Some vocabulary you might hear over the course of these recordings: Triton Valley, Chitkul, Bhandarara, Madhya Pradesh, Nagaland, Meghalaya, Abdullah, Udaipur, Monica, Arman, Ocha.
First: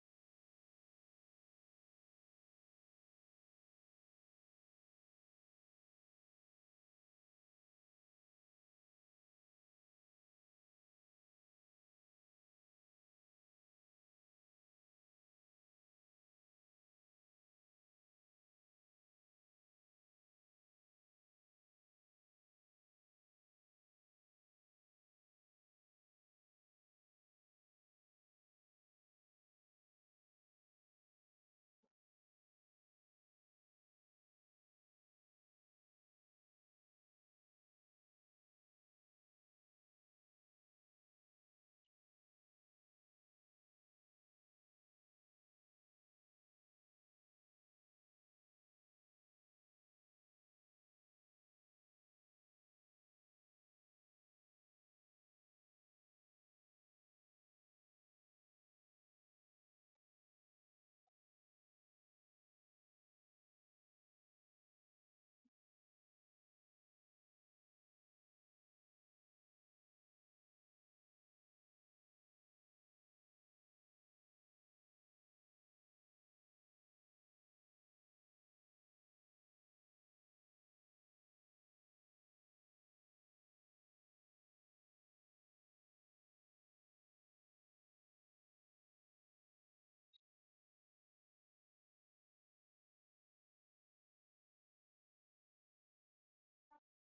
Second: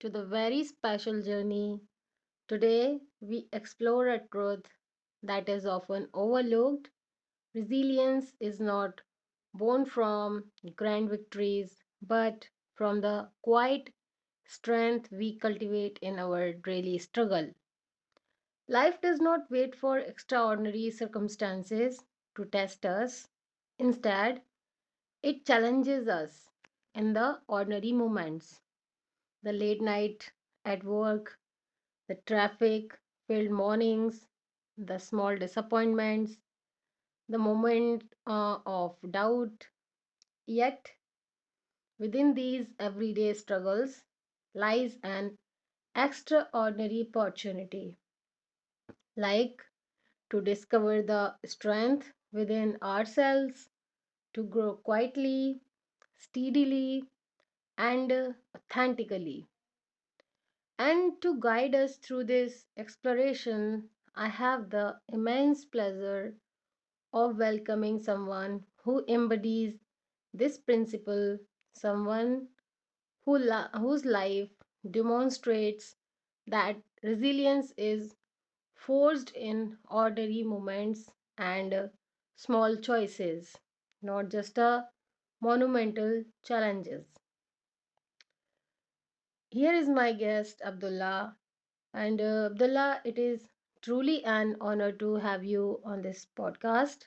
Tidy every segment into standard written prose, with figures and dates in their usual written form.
to the very special journey. Today, we explore a truth that is often overlooked. Resilience is not born from grand victories, but from the quiet strength we cultivate in our daily struggle. Life does not wait for extraordinary circumstances to test us. Instead, it challenges us in the ordinary moments, the late night at work, the traffic filled mornings, the small disappointments, the moment of doubt. Yet, within these everyday struggles lies an extraordinary opportunity, like to discover the strength within ourselves, to grow quietly, steadily, and authentically. And to guide us through this exploration, I have the immense pleasure of welcoming someone who embodies this principle, someone whose life demonstrates that resilience is forged in ordinary moments and small choices, not just a monumental challenges. Here is my guest, Abdullah. And Abdullah, it is truly an honor to have you on this podcast.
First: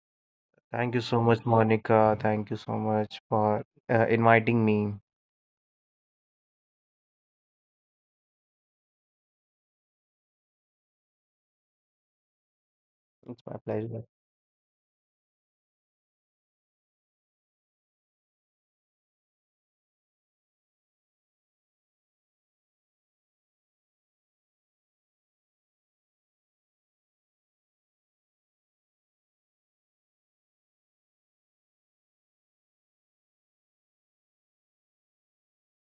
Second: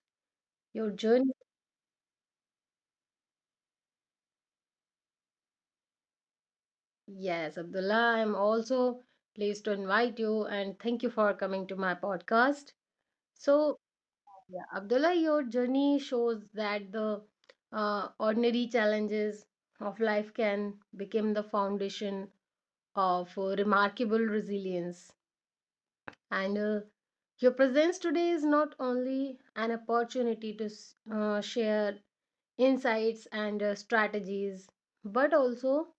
Your Thank you so journey, much, Monica. Thank you so much for inviting me. yes, Abdullah, I'm also pleased to invite you and thank you for coming to my podcast. It's my So, pleasure. yeah, Abdullah, your journey shows that the ordinary challenges of life can become the foundation of remarkable resilience. And your presence today is not only an opportunity to share insights and strategies, but also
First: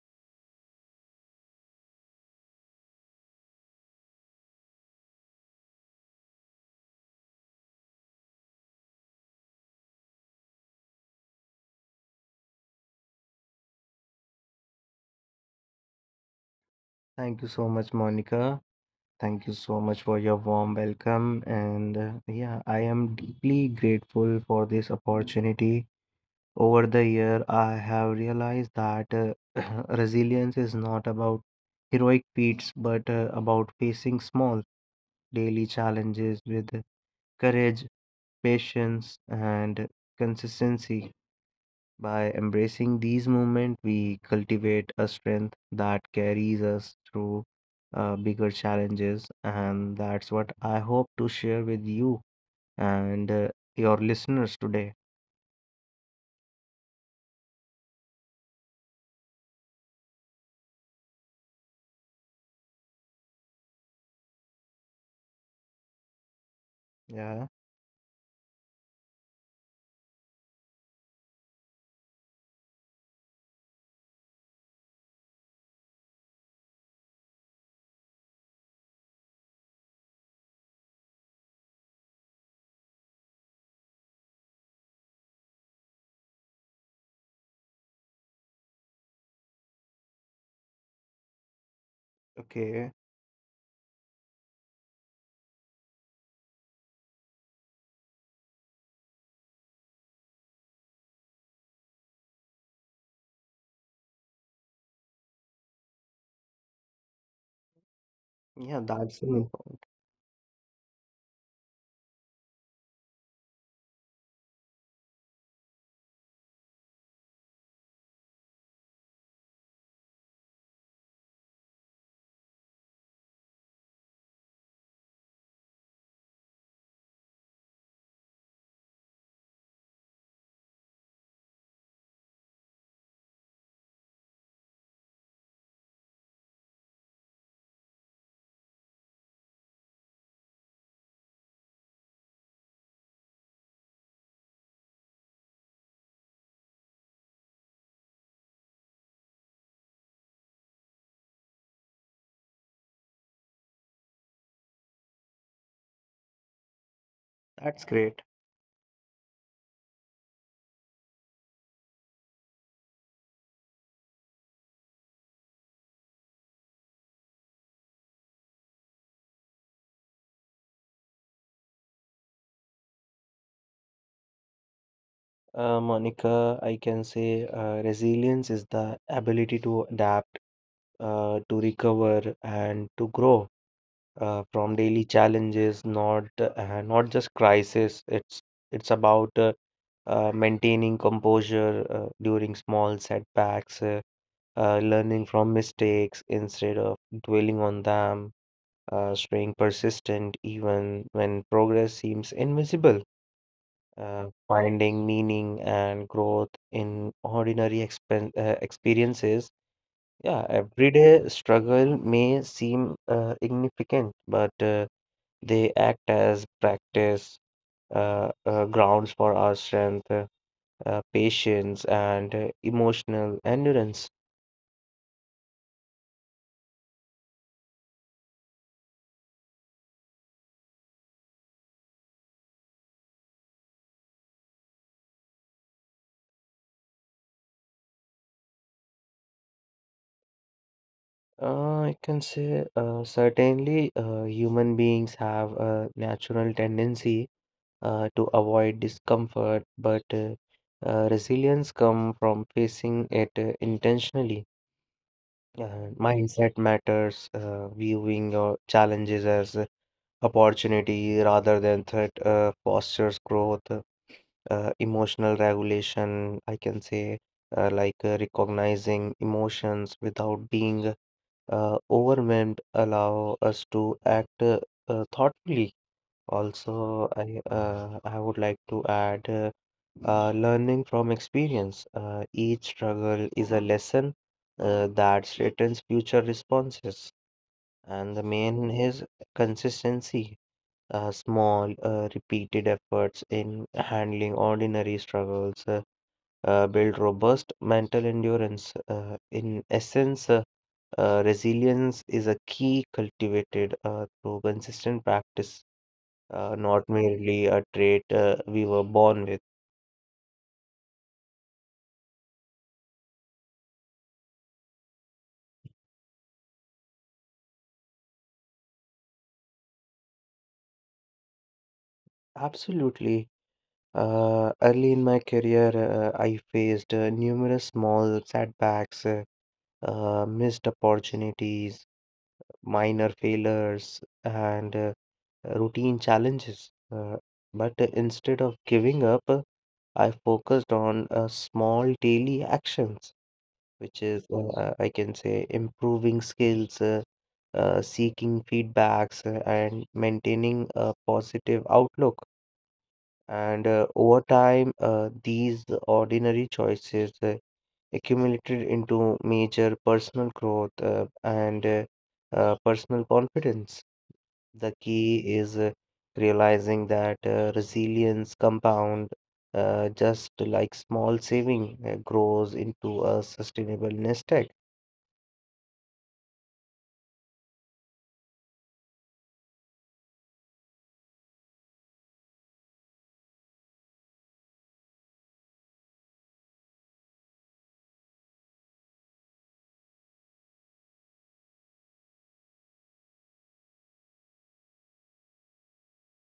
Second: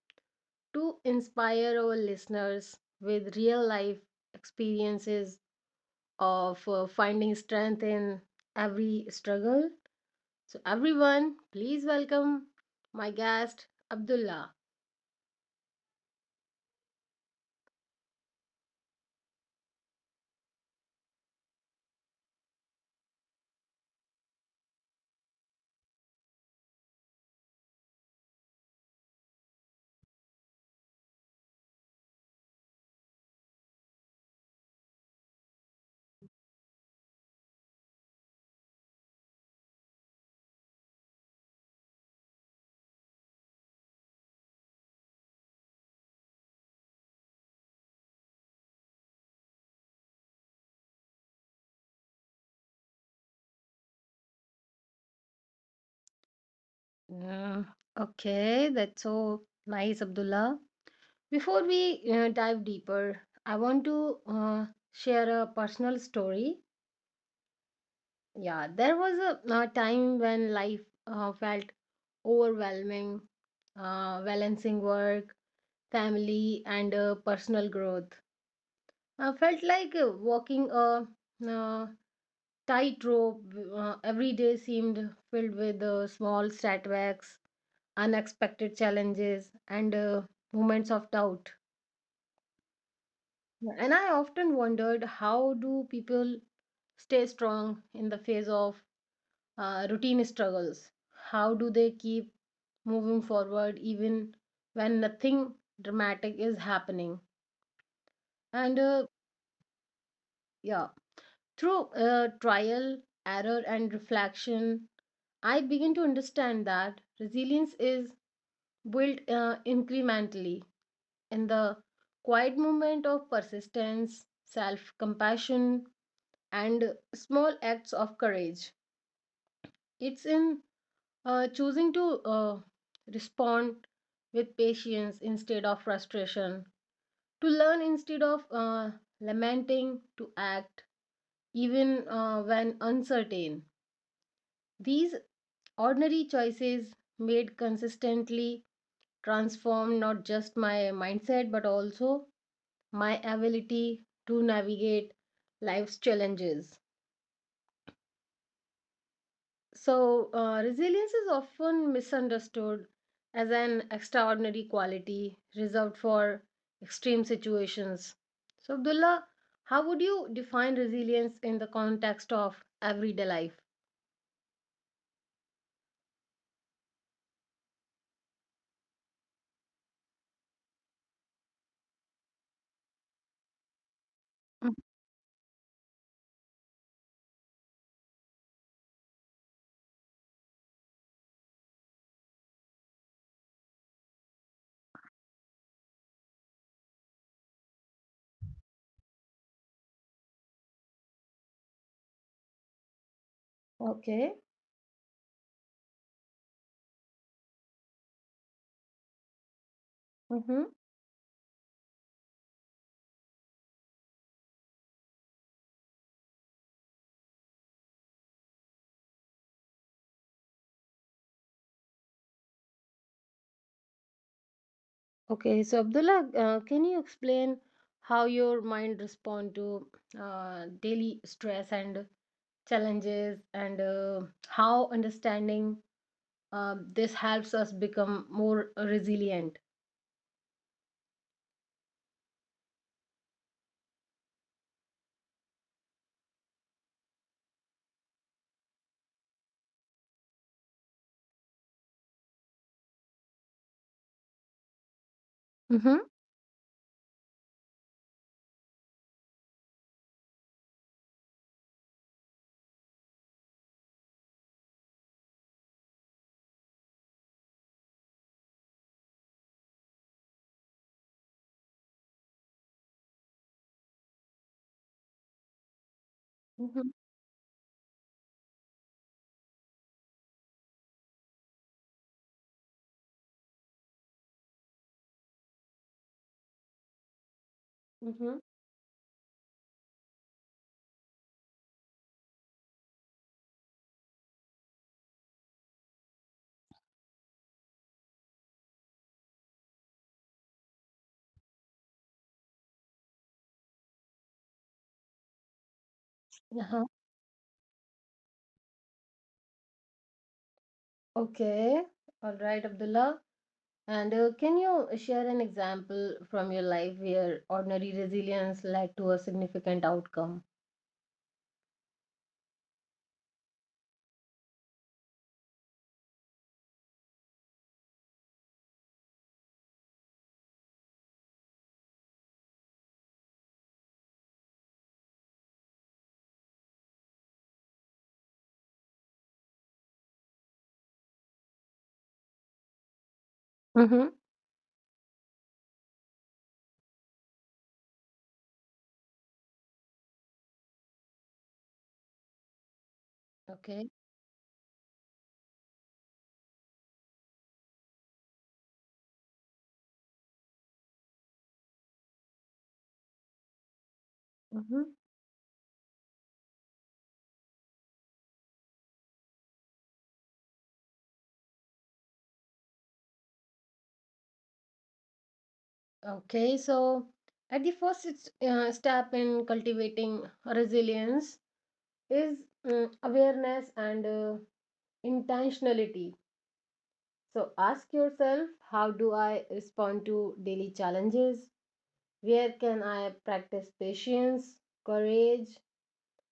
to inspire our listeners with real life experiences of finding strength in every struggle. So, everyone, please welcome my guest, Abdullah. Thank you so much, Monica. Thank you so much for your warm welcome. And yeah, I am deeply grateful for this opportunity. Over the year, I have realized that resilience is not about heroic feats, but about facing small daily challenges with courage, patience, and consistency. By embracing these moments, we cultivate a strength that carries us through bigger challenges, and that's what I hope to share with you and your listeners today. Mm. Okay, that's so nice, Abdullah. Before we dive deeper, I want to share a personal story. Yeah, Yeah, there was a time when life felt overwhelming, balancing work, family, and personal growth. I felt like walking a uh, tightrope. Every day seemed filled with small setbacks, unexpected challenges, and moments of doubt. okay. And I often wondered, how do people stay strong in the face of routine struggles? How do they keep moving forward even when nothing dramatic is happening? And Yeah, that's an important. yeah, through trial, error, and reflection, I begin to understand that resilience is built incrementally in the quiet moment of persistence, self compassion, and small acts of courage. It's in choosing to respond with patience instead of frustration, to learn instead of lamenting, to act even when uncertain. These ordinary choices, made consistently, transform not just my mindset but also my ability to navigate life's challenges. That's great. So, resilience is often misunderstood as an extraordinary quality reserved for extreme situations. So, Abdullah, how would you define resilience in the context of everyday life? Monica, I can say resilience is the ability to adapt, to recover, and to grow Mm. from daily challenges, not just crisis. It's about maintaining composure during small setbacks, learning from mistakes instead of dwelling on them, staying persistent even when progress seems invisible, Okay. finding meaning and growth in ordinary expen experiences. Yeah, Mm-hmm. everyday struggle may seem significant, but they act as practice grounds for our strength, patience, and emotional endurance. Okay, so Abdullah, can you explain how your mind respond to daily stress and challenges, and how understanding this helps us become more resilient? I can say certainly human beings have a natural tendency to avoid discomfort, but resilience comes from facing it intentionally. Mm-hmm. Mindset matters, viewing your challenges as opportunity rather than threat fosters growth. Emotional regulation, I can say, like recognizing emotions without being overwhelmed, allow us to act thoughtfully. Mm-hmm. Also, I would like to add learning from experience. Each struggle is a lesson that threatens future responses, and the Mm-hmm. main is consistency small, repeated efforts in handling ordinary struggles build robust mental endurance. In essence, resilience is a key cultivated through consistent practice, not Uh-huh. merely a trait we were born with. Okay. All right, Abdullah. And can you share an example from your life where ordinary resilience led to a significant outcome? Absolutely. Early in my career, I faced numerous small setbacks, missed opportunities, minor failures, and routine challenges. But instead of giving up, I focused on small daily actions, which Mm-hmm. is, I can say, improving skills, seeking feedbacks, and maintaining a positive outlook. And Okay. Over time, these ordinary choices accumulated into major personal growth and personal confidence. The Mm-hmm. key is realizing that resilience compound just like small saving grows into a sustainable nest egg. Okay. So, at the first it's step in cultivating resilience is awareness and intentionality. So, ask yourself, how do I respond to daily challenges? Where can I practice patience, courage,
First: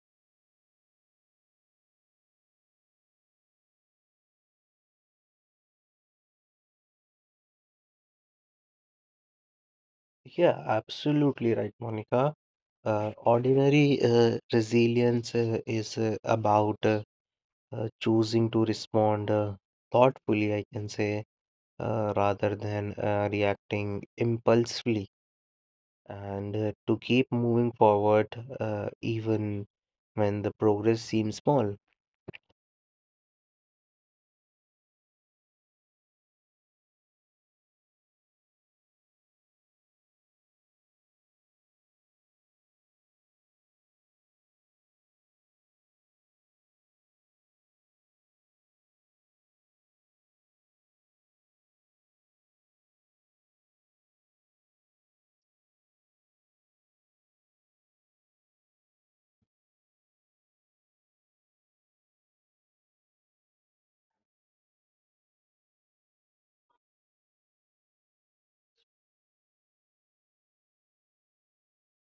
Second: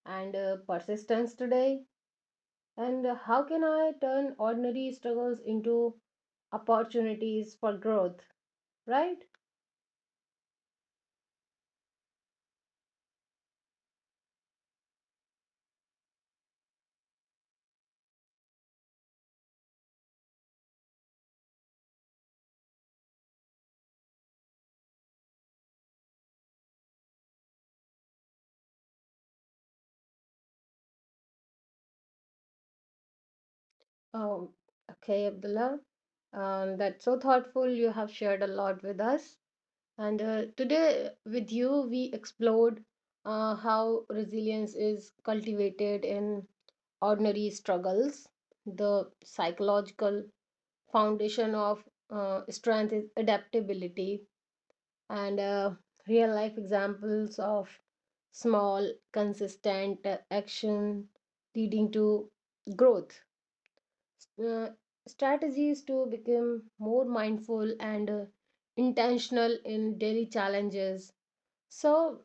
and persistence today? And how can I turn ordinary struggles into opportunities for growth? Right? Yeah, absolutely right, Monica. Ordinary resilience is about choosing to respond thoughtfully, I can say, rather than reacting impulsively, and to keep moving forward even when the progress seems small. Um, okay, Abdullah. That's so thoughtful. You have shared a lot with us. And today, with you, we explored how resilience is cultivated in ordinary struggles, the psychological foundation of strength is adaptability and real life examples of small consistent action leading to growth, uh, strategies to become more mindful and intentional in daily challenges. So,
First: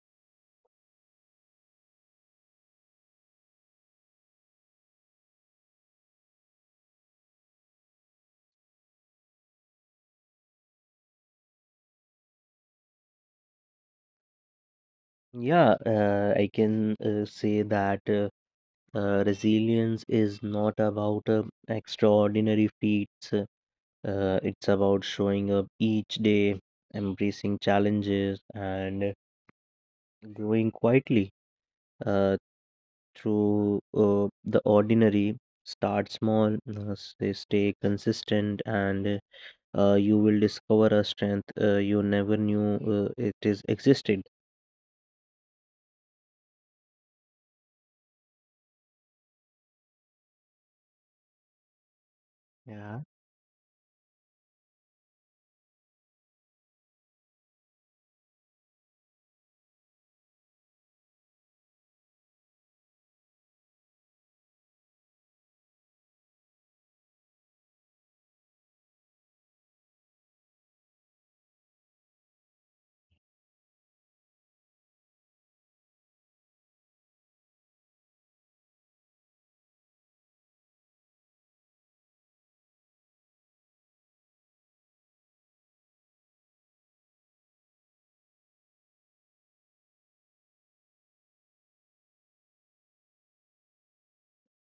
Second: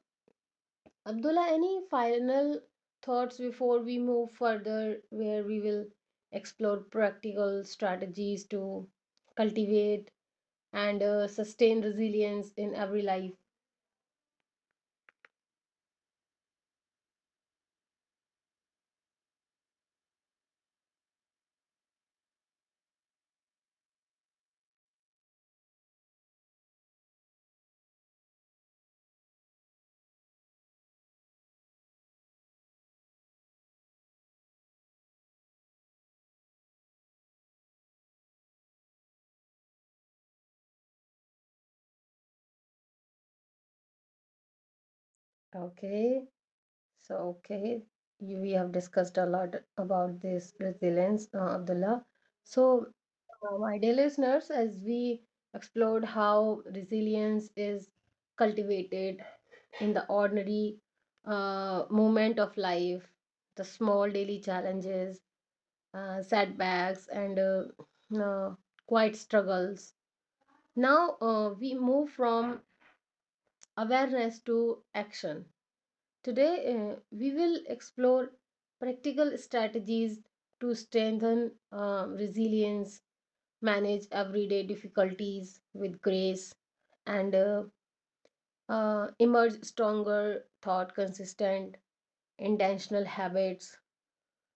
Abdullah, any final thoughts before we move further, where we will explore practical strategies to cultivate and sustain resilience in every life? Yeah, I can say that resilience is not about extraordinary feats. It's about showing up each day, embracing challenges, and growing quietly uh, through the ordinary. Start small, stay consistent, and you will discover a strength you never knew it is existed. Okay, so okay, we have discussed a lot about this resilience, Abdullah. So, Yeah. My dear listeners, as we explored how resilience is cultivated in the ordinary moment of life, the small daily challenges, setbacks, and uh, quiet struggles. Now we move from awareness to action. Today, we will explore practical strategies to strengthen resilience, manage everyday difficulties with grace, and emerge stronger, thought consistent, intentional habits.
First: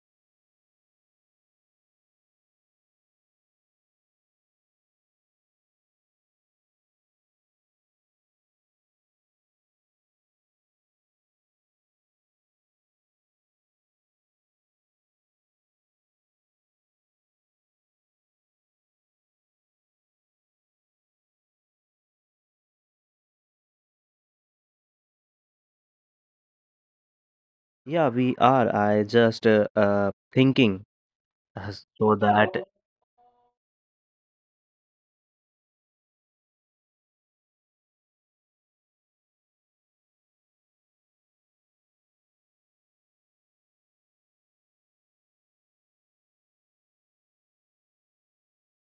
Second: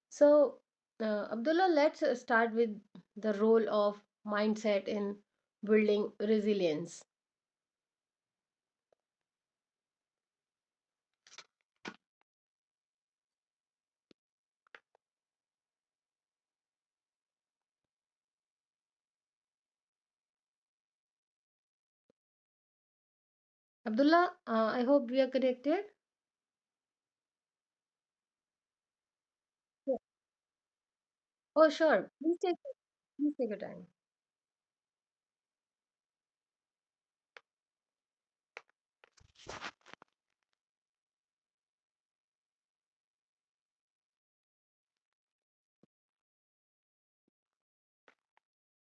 So, Abdullah, let's start with the role of mindset in building resilience. Abdullah, I hope we are connected. Yeah, we are. I just thinking Oh, uh, sure. so Please take that please take your time.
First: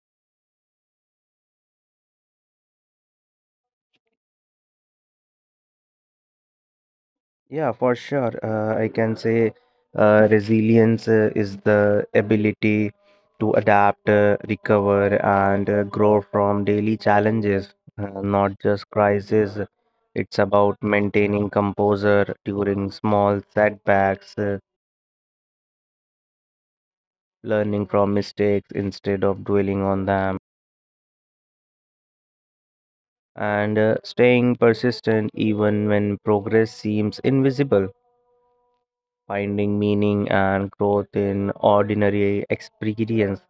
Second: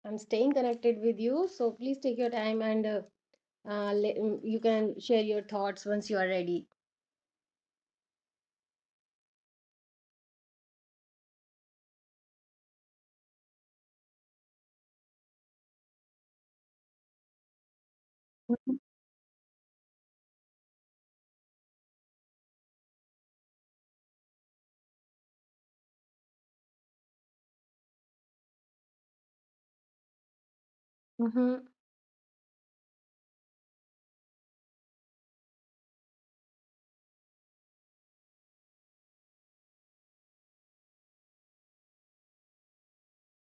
I'm staying connected with you, so please take your time, and you can share your thoughts once you are ready. yeah, for sure. I can say resilience is the ability to adapt, recover, and grow from daily challenges, not just crises. It's about maintaining composure during small setbacks, learning from mistakes instead of dwelling on them, Mm-hmm. and staying persistent even when progress seems invisible. Finding meaning and growth in ordinary experience.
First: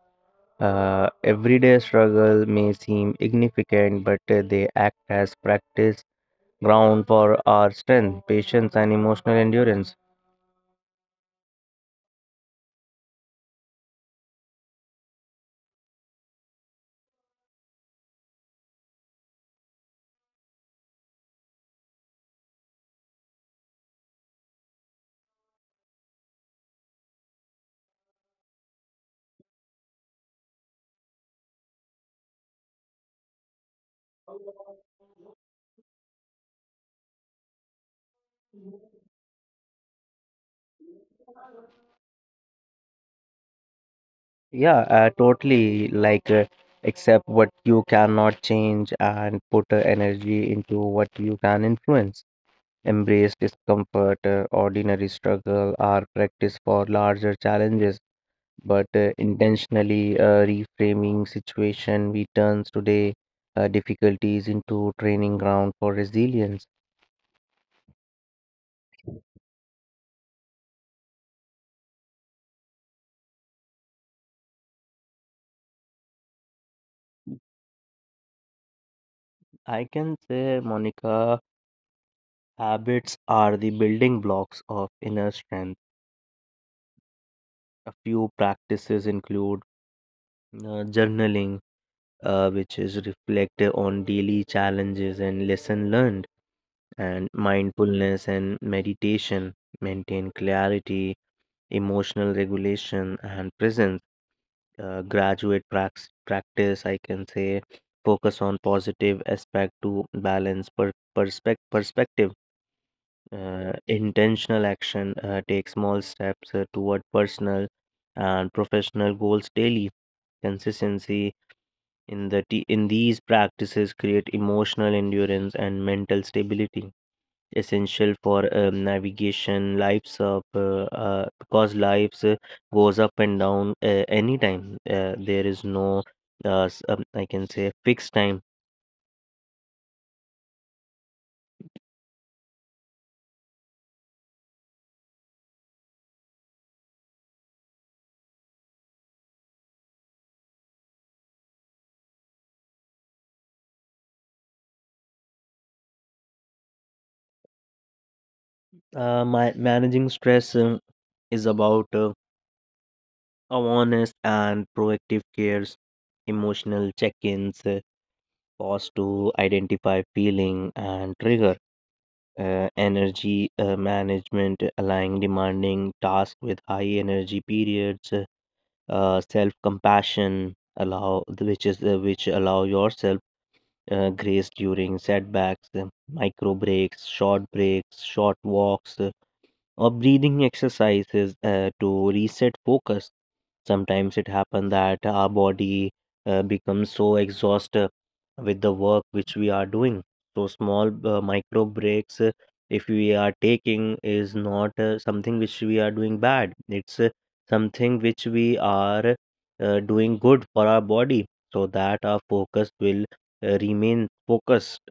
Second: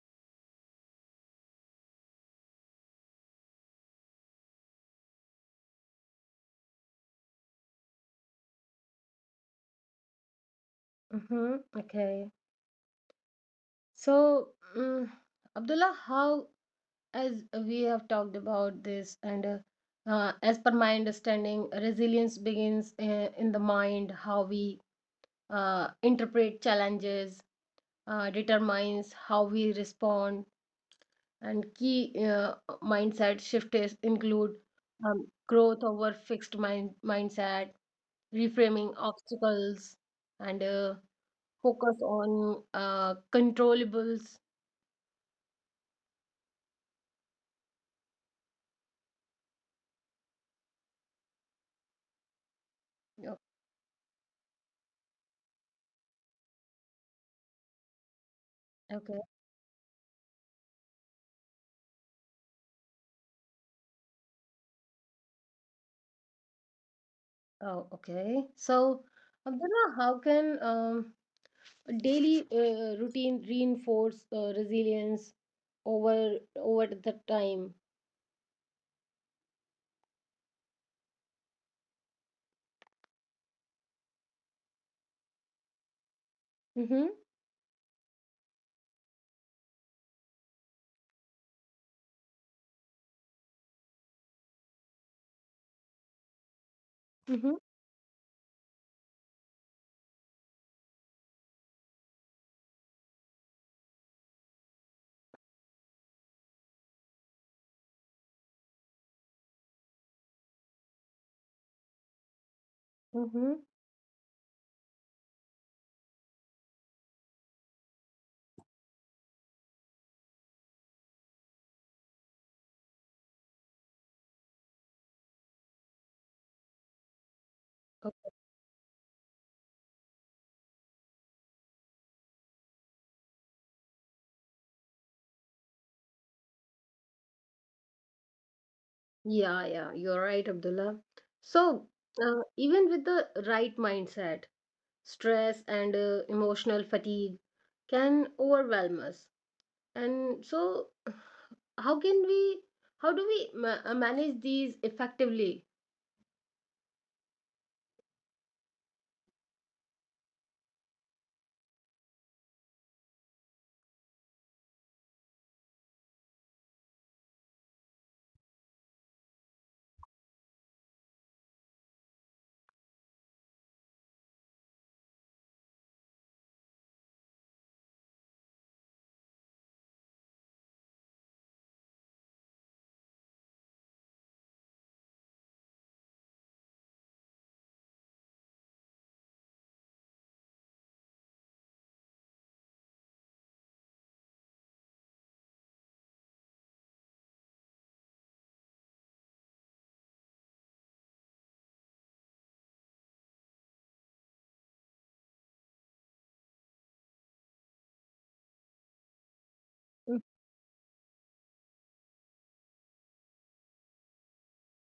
Everyday struggle may seem insignificant, but they act as practice ground for our strength, patience, and emotional endurance. Mm-hmm. Okay. So, mm Abdullah, how, as we have talked about this, and as per my understanding, resilience begins in the mind. How we interpret challenges determines how we respond. And key mindset shift is include growth over fixed mindset, reframing obstacles, and focus on controllables. Yeah, totally. Like, accept what you cannot change and put energy into what you can influence. Yep. Embrace discomfort, ordinary struggle, are practice for larger challenges but Okay. intentionally reframing situation we turns today difficulties into training ground for resilience. Oh, okay. So, Abdullah, how can daily routine reinforce resilience over the time? I can say, Monica, habits are the building blocks of inner strength. Mm-hmm. A few practices include journaling, which is reflective on daily challenges and lesson learned, and Mm-hmm. mindfulness and meditation maintain clarity, emotional regulation and presence, practice, I can say, focus on positive aspect to balance perspective, Mm-hmm. Intentional action, take small steps toward personal and professional goals daily. Consistency in these practices create emotional endurance and mental stability essential for navigation lives up because lives goes up and down anytime. There is no, I can say, fixed time. Yeah, yeah, you're right, Abdullah. So, even with the right mindset, stress and emotional fatigue can overwhelm us. And so, how can we, how do we manage these effectively? My managing stress is about awareness and proactive cares, emotional check-ins, pause to identify feeling and trigger, energy management, aligning demanding tasks with high energy periods, self compassion allow which allow yourself grace during setbacks, micro breaks, short breaks, short walks, or breathing exercises to reset focus. Sometimes it happens that our body becomes so exhausted with the work which we are doing. So small micro breaks, if we are taking, is not something which we are doing bad. It's something which we are doing Mm. good for our body, so that our focus will remain focused.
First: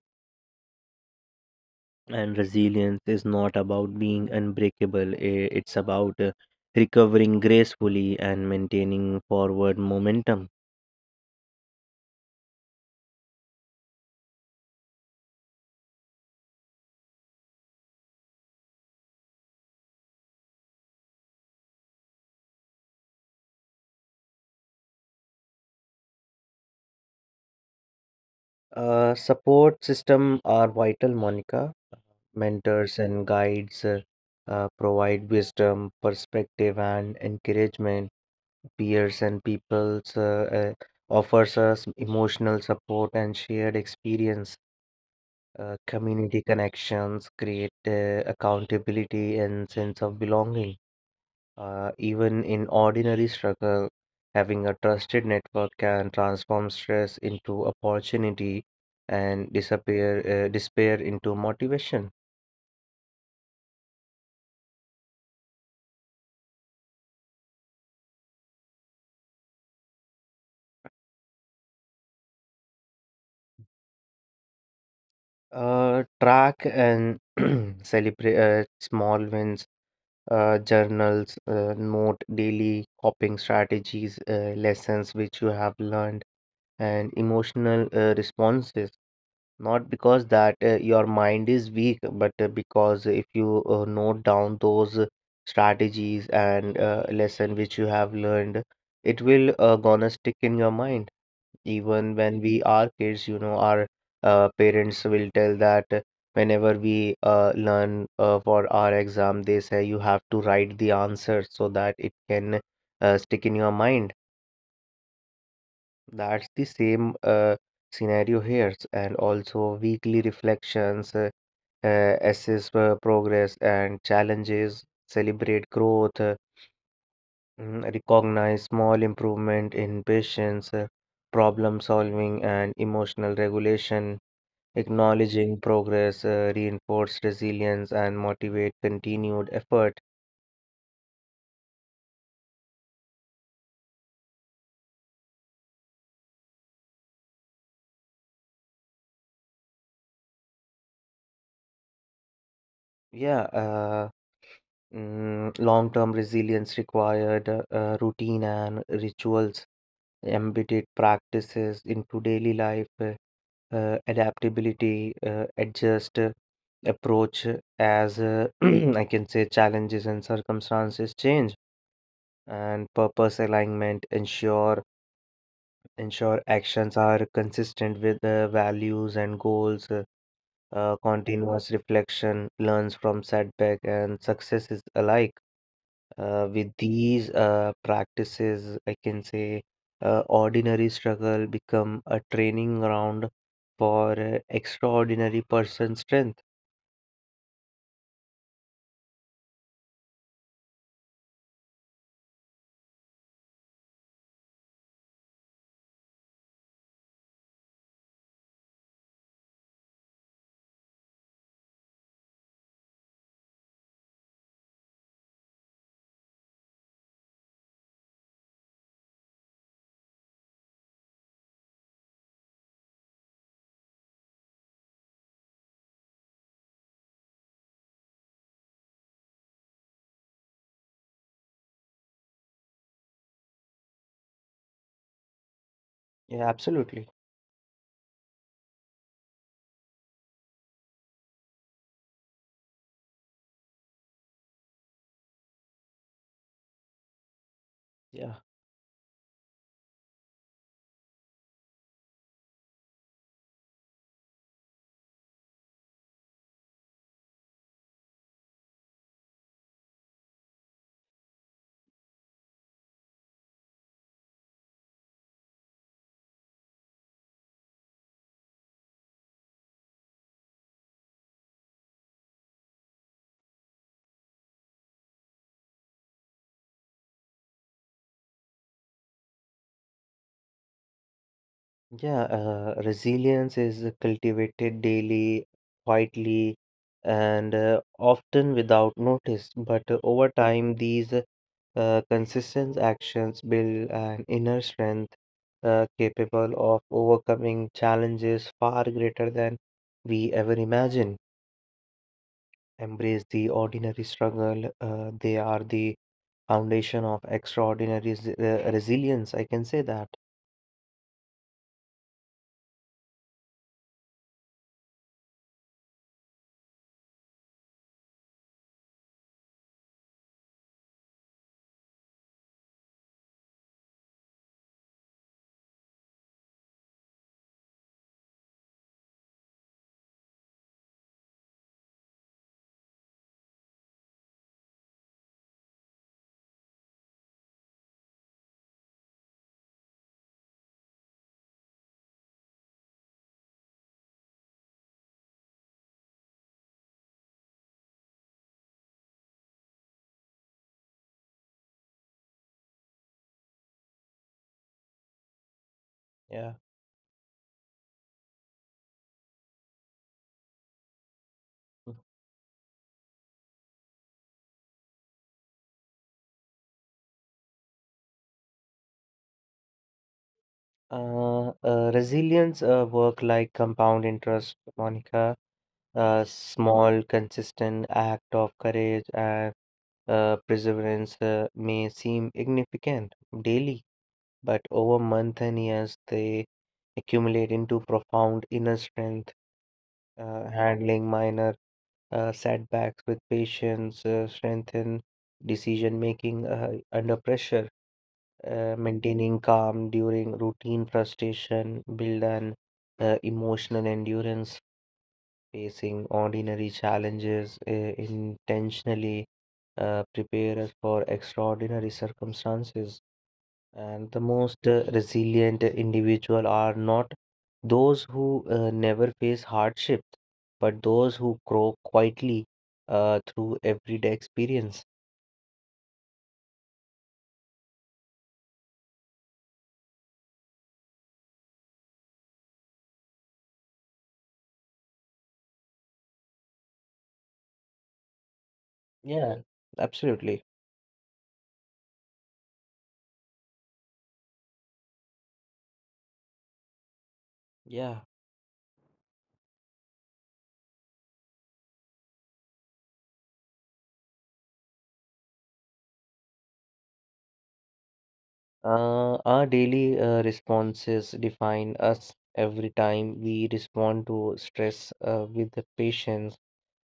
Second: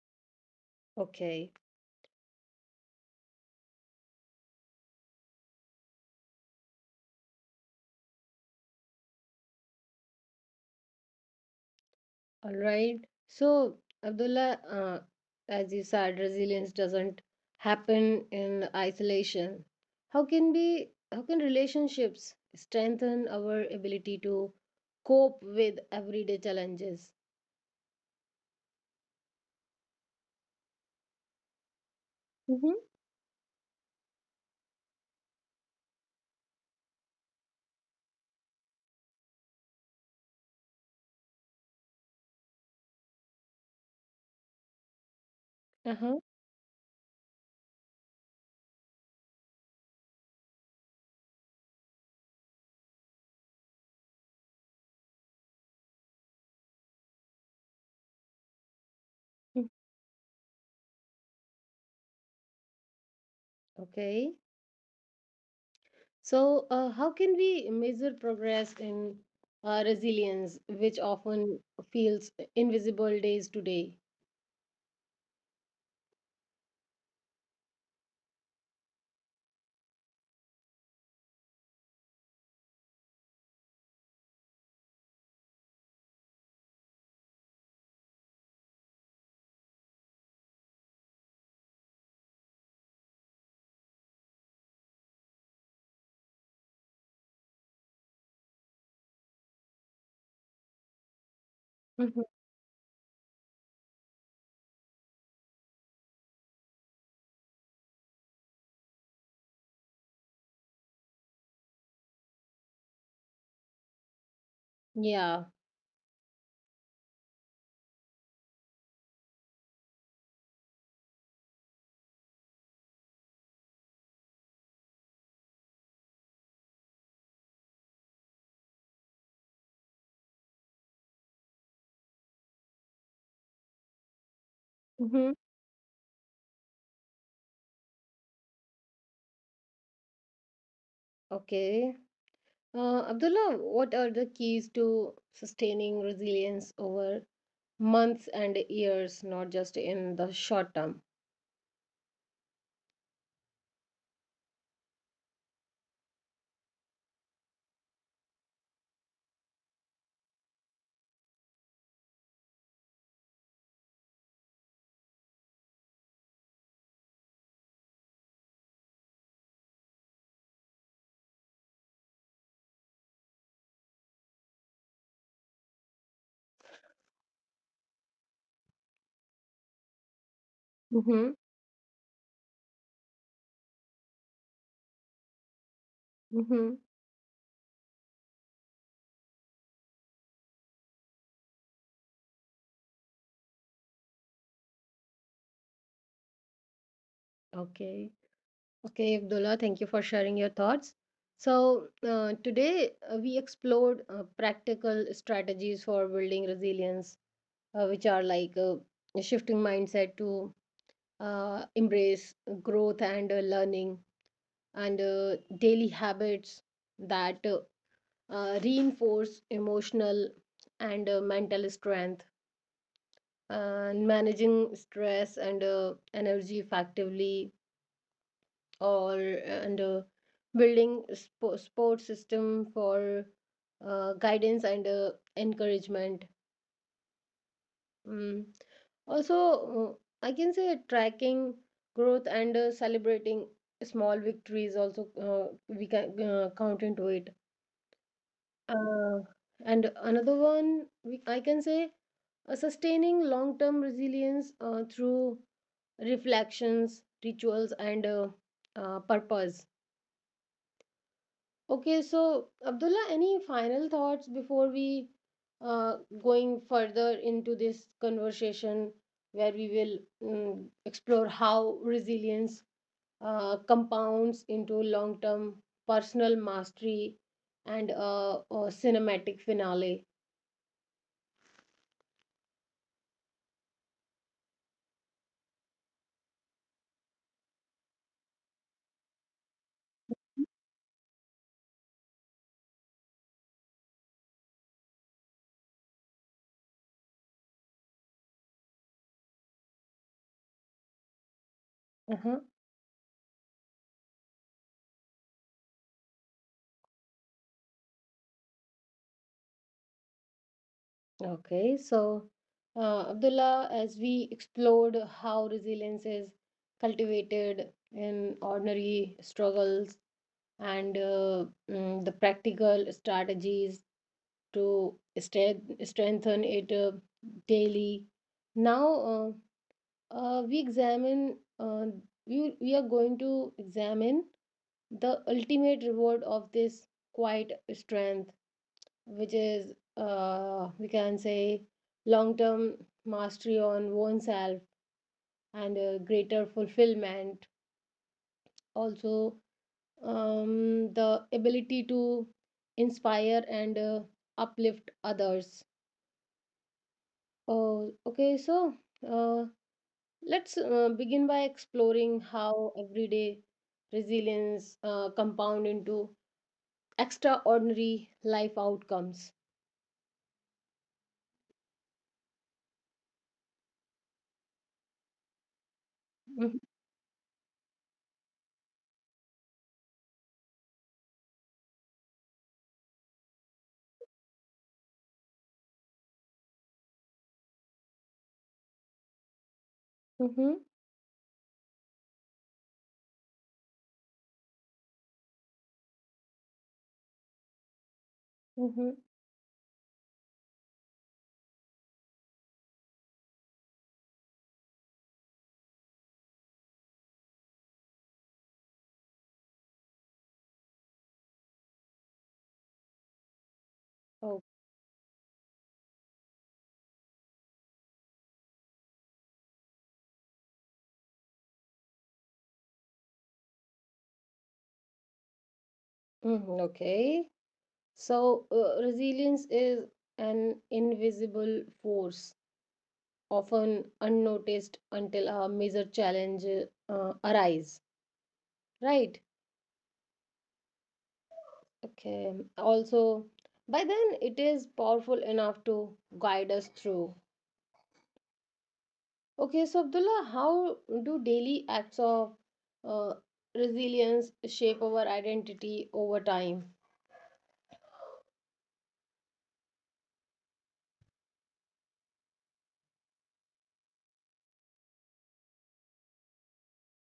Okay. And resilience is not about being unbreakable. It's about recovering gracefully and maintaining forward momentum. All right. So, Abdullah, as you said, resilience doesn't happen in isolation. How can relationships strengthen our ability to cope with everyday challenges? Support system are vital, Monica. Hmm. Mentors and guides provide wisdom, perspective, and encouragement. Peers and peoples offers us emotional support and shared experience. Uh-huh. Community connections create accountability and sense of belonging. Even in ordinary struggle, having a trusted network can transform stress into opportunity and Mm. disappear, despair into motivation. Okay. So, how can we measure progress in resilience, which often feels invisible days to day? Track and celebrate small wins, journals, note daily coping strategies, lessons which you have learned, and emotional responses. Not because that your mind is weak, but because if you note down those strategies and lesson which you have learned, it will gonna stick in your mind. Even Mhm. when we are kids, you know, our parents will tell that whenever we learn for our exam, they say you have to write the answer so that it can stick in your mind. Yeah. That's the same scenario here, and also weekly reflections. Assess progress and challenges, celebrate growth, recognize small improvement in patience, problem solving, and emotional regulation. Hmm. Acknowledging progress, reinforce resilience, and motivate continued effort. Okay. Abdullah, what are the keys to sustaining resilience over months and years, not just in the short term? Yeah, long term resilience required routine and rituals embedded practices into daily life, adaptability, adjust approach as I can say challenges and circumstances change, and purpose alignment ensure actions are consistent with the values and goals. Mm-hmm. Continuous reflection learns from setback and successes alike. Uh, Mm-hmm. with these uh, practices, I can say ordinary struggle become a training ground for extraordinary person strength. Okay. Okay, Abdullah, thank you for sharing your thoughts. So, today we explored practical strategies for building resilience, which are like shifting mindset to embrace growth and learning, and daily habits that reinforce emotional and mental strength, and managing stress and energy effectively, or and building support system for guidance and encouragement Yeah, absolutely. mm. Also, I can say tracking growth and celebrating small victories, also we can count into it, Yeah. uh, and another one I can say, sustaining long term resilience through reflections, rituals, and purpose. Okay, so Abdullah, any final thoughts before we uh, going further into this conversation, where we will explore how resilience compounds into long term personal mastery and cinematic finale? Yeah, resilience is cultivated daily, quietly, and often without notice. But over time, these consistent actions build an inner strength capable of overcoming challenges far greater than we ever imagine. Uh-huh. Embrace the ordinary struggle, they are the foundation of extraordinary resilience. I can say that. Okay, so Abdullah, as we explored how resilience is cultivated in ordinary struggles and the practical strategies to strengthen it daily, now uh, uh, we examine, uh, we are going to examine the ultimate reward of this quiet strength, which is, we can say, long term mastery on oneself and greater fulfillment, also the ability to inspire and uplift others. Yeah. Oh, okay. So, uh, let's begin by exploring how everyday resilience compound into extraordinary life outcomes. Resilience work like compound interest, Monica. A Mm-hmm, small, consistent act of courage and perseverance may seem significant daily, but over months and years, they accumulate into profound inner strength. mm-hmm. Handling minor setbacks with patience, strengthen decision making under pressure, Mm-hmm. Maintaining calm during routine frustration, build an emotional endurance, facing ordinary challenges intentionally, prepare us for extraordinary circumstances. And Oh, the most resilient individual are not those who never face hardships, but those who grow quietly through everyday experience. mhm. Okay, so resilience is an invisible force, often unnoticed until a major challenge arise, right? Yeah, absolutely. Okay, also, by then it is powerful enough to guide us through. Yeah. Okay, so Abdullah, how do daily acts of uh, resilience shape our identity over time? Our daily responses define us every time we respond to stress with the patience,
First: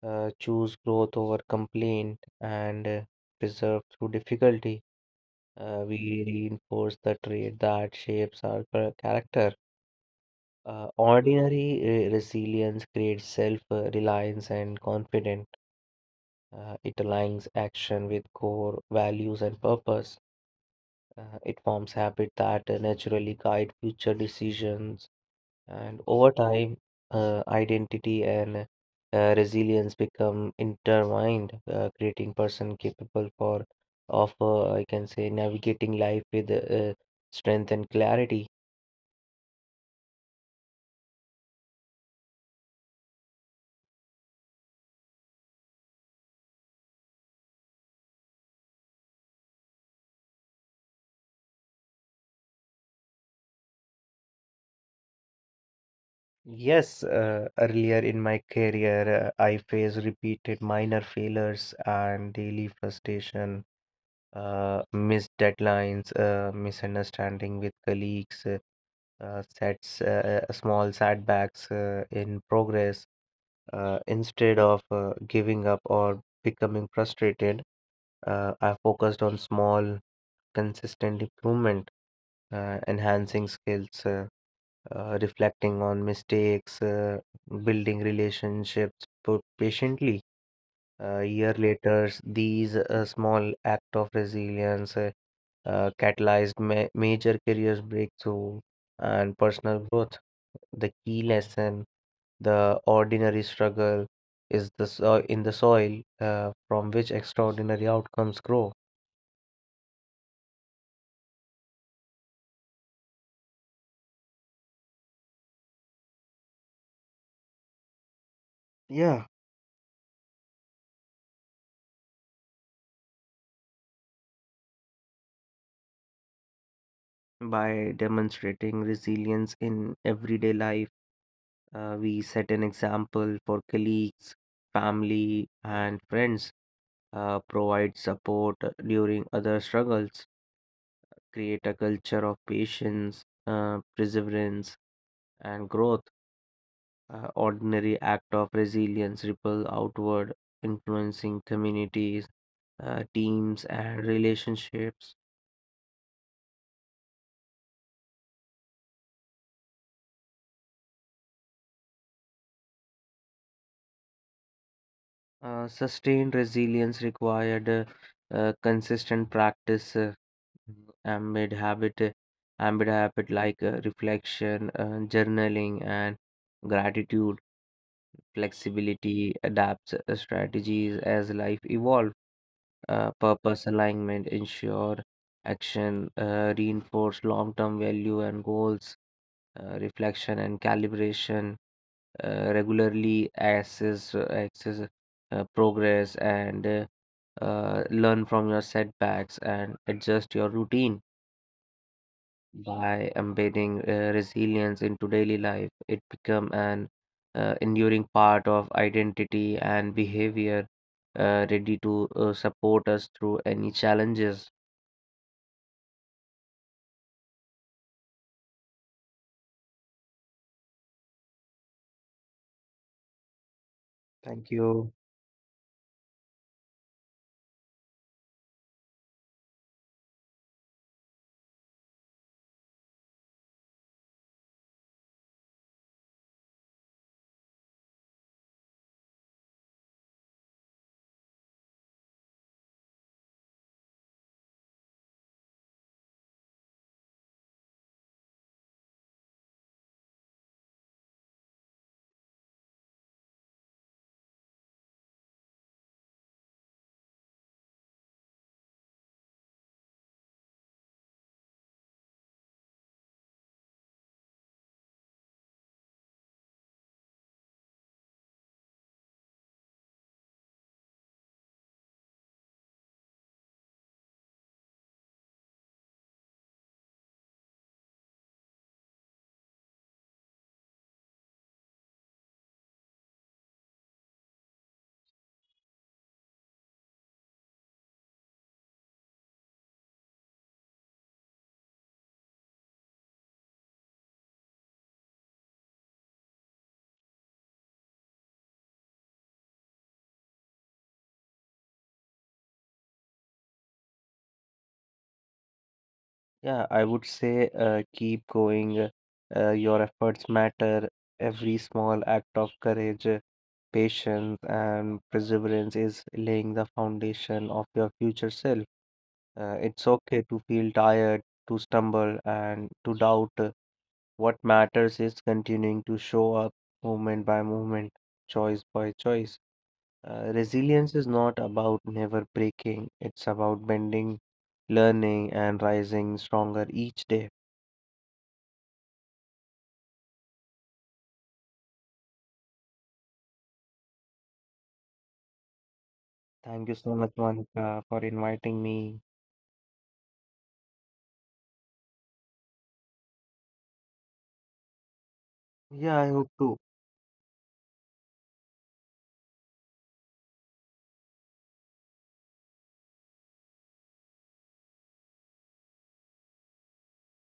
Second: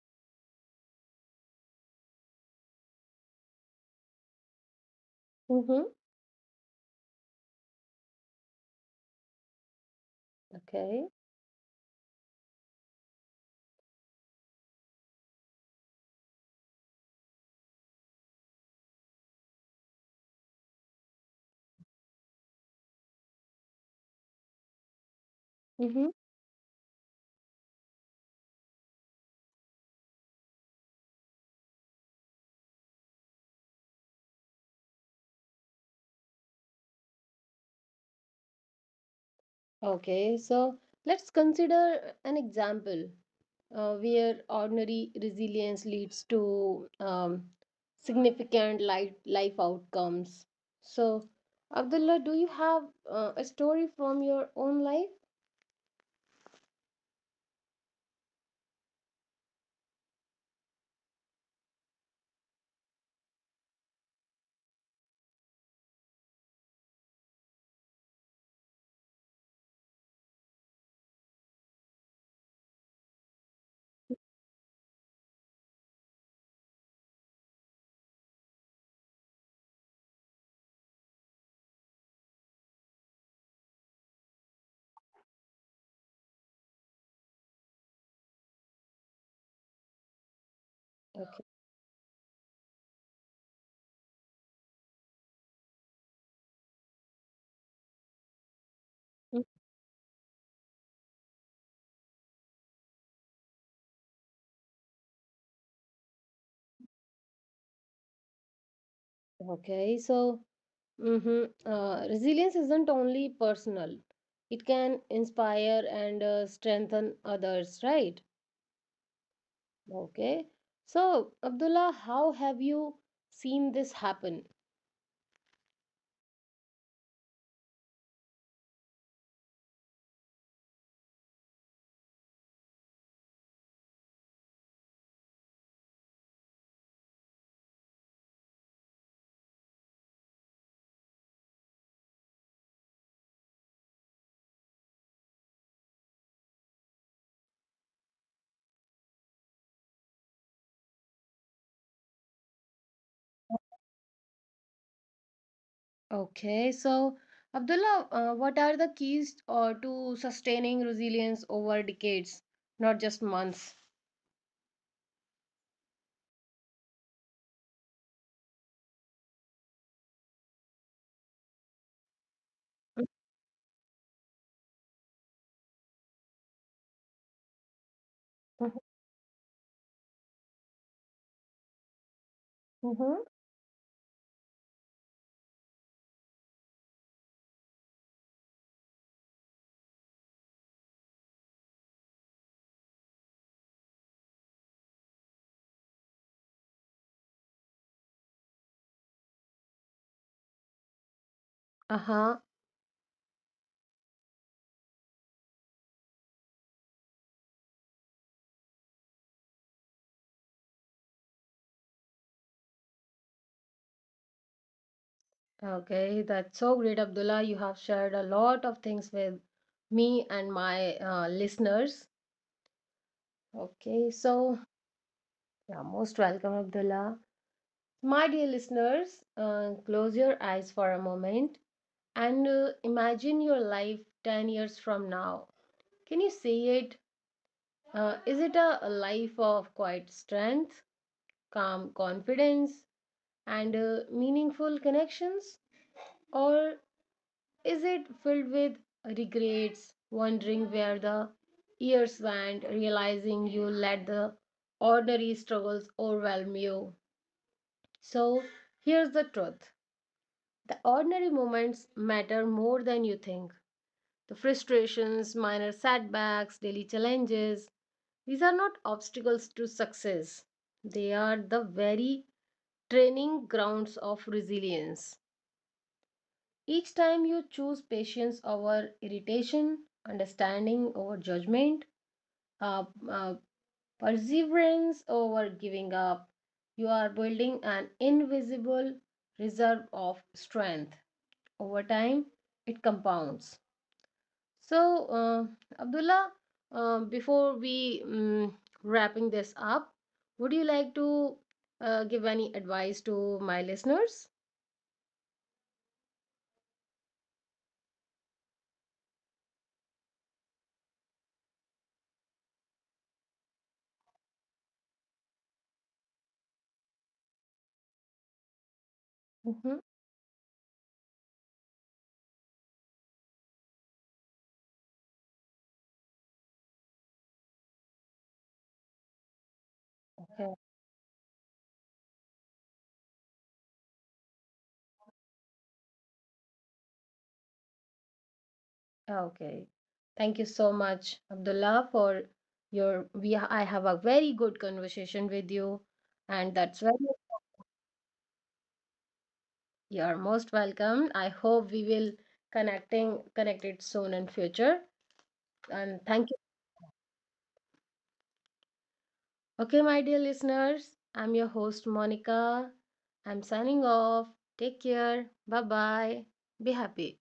choose growth over complaint, and preserve through difficulty. Mm-hmm. We reinforce the trait that shapes our character. Uh, Okay. ordinary uh, resilience creates self-reliance and confidence. It aligns action with core values and purpose. It forms habit that naturally guide future decisions, and Mm-hmm. over time, identity and resilience become intertwined, creating person capable for of I can say, navigating life with strength and clarity. Okay, so let's consider an example where ordinary resilience leads to significant life outcomes. So, Abdullah, do you have a story from your own life? Yes, earlier in my career, I faced repeated minor failures and daily frustration, missed deadlines, misunderstanding with colleagues, sets small setbacks in progress, instead of giving up or becoming frustrated, I focused on small consistent improvement, enhancing skills, reflecting on mistakes, building relationships but patiently. A year Okay. later, these small act of resilience catalyzed major career breakthrough and Mm. personal growth. The key lesson, the ordinary struggle, is the so- in the soil from which extraordinary outcomes grow. Okay. So, resilience isn't only personal, it can inspire and strengthen others, right? Yeah. Okay. So, Abdullah, how have you seen this happen? By demonstrating resilience in everyday life, we set an example for colleagues, family, and friends, provide support during other struggles, create a culture of patience, perseverance, and growth. Ordinary act of resilience ripple outward, influencing communities, teams, and relationships. Okay, so Abdullah, what are the keys to sustaining resilience over decades, not just months? Sustained resilience required consistent practice. Uh, Mm, ambid habit ambid habit like reflection, journaling and gratitude. Flexibility adapts strategies as life evolves, Mm-hmm. purpose alignment ensure action reinforce long-term value and goals, reflection and calibration, regularly assess access progress and learn from your setbacks and adjust your routine. Uh-huh. By embedding resilience into daily life, it become an enduring part of identity and behavior, ready to support us through any challenges. Okay, that's so great, Abdullah. You have shared a lot of things with me and my listeners. Okay, Thank so you. yeah, most welcome, Abdullah. My dear listeners, close your eyes for a moment and imagine your life 10 years from now. Can you see it? Is it a, life of quiet strength, calm confidence, and meaningful connections? Or is it filled with regrets, wondering where the years went, realizing you let the ordinary struggles overwhelm you? So, here's the truth: the ordinary moments matter more than you think. The frustrations, minor setbacks, daily challenges. These are not obstacles to success, they are the very training grounds of resilience. Each time you choose patience over irritation, understanding over judgment, uh, uh, perseverance over giving up, you are building an invisible reserve of strength. Over time, it compounds. So, Abdullah, before we wrapping this up, would you like to give any advice to my listeners? Yeah, I would say keep going. Your efforts matter. Every small act of courage, patience, and perseverance is laying the foundation of your future self. Hmm. It's okay to feel tired, to stumble, and to doubt. What matters is continuing to show up moment by moment, choice by choice. Okay. Resilience is not about never breaking, it's about bending, learning, and rising stronger each day. Okay, thank you so much, Abdullah, for your. We I have a very good conversation with you, and Thank you that's so much, very. Monica, for inviting me. You are most welcome. I hope we will connecting connected soon in future. Yeah, And I hope thank you. to. Okay, my dear listeners, I'm your host Monica. I'm signing off. Take care. Bye bye. Be happy.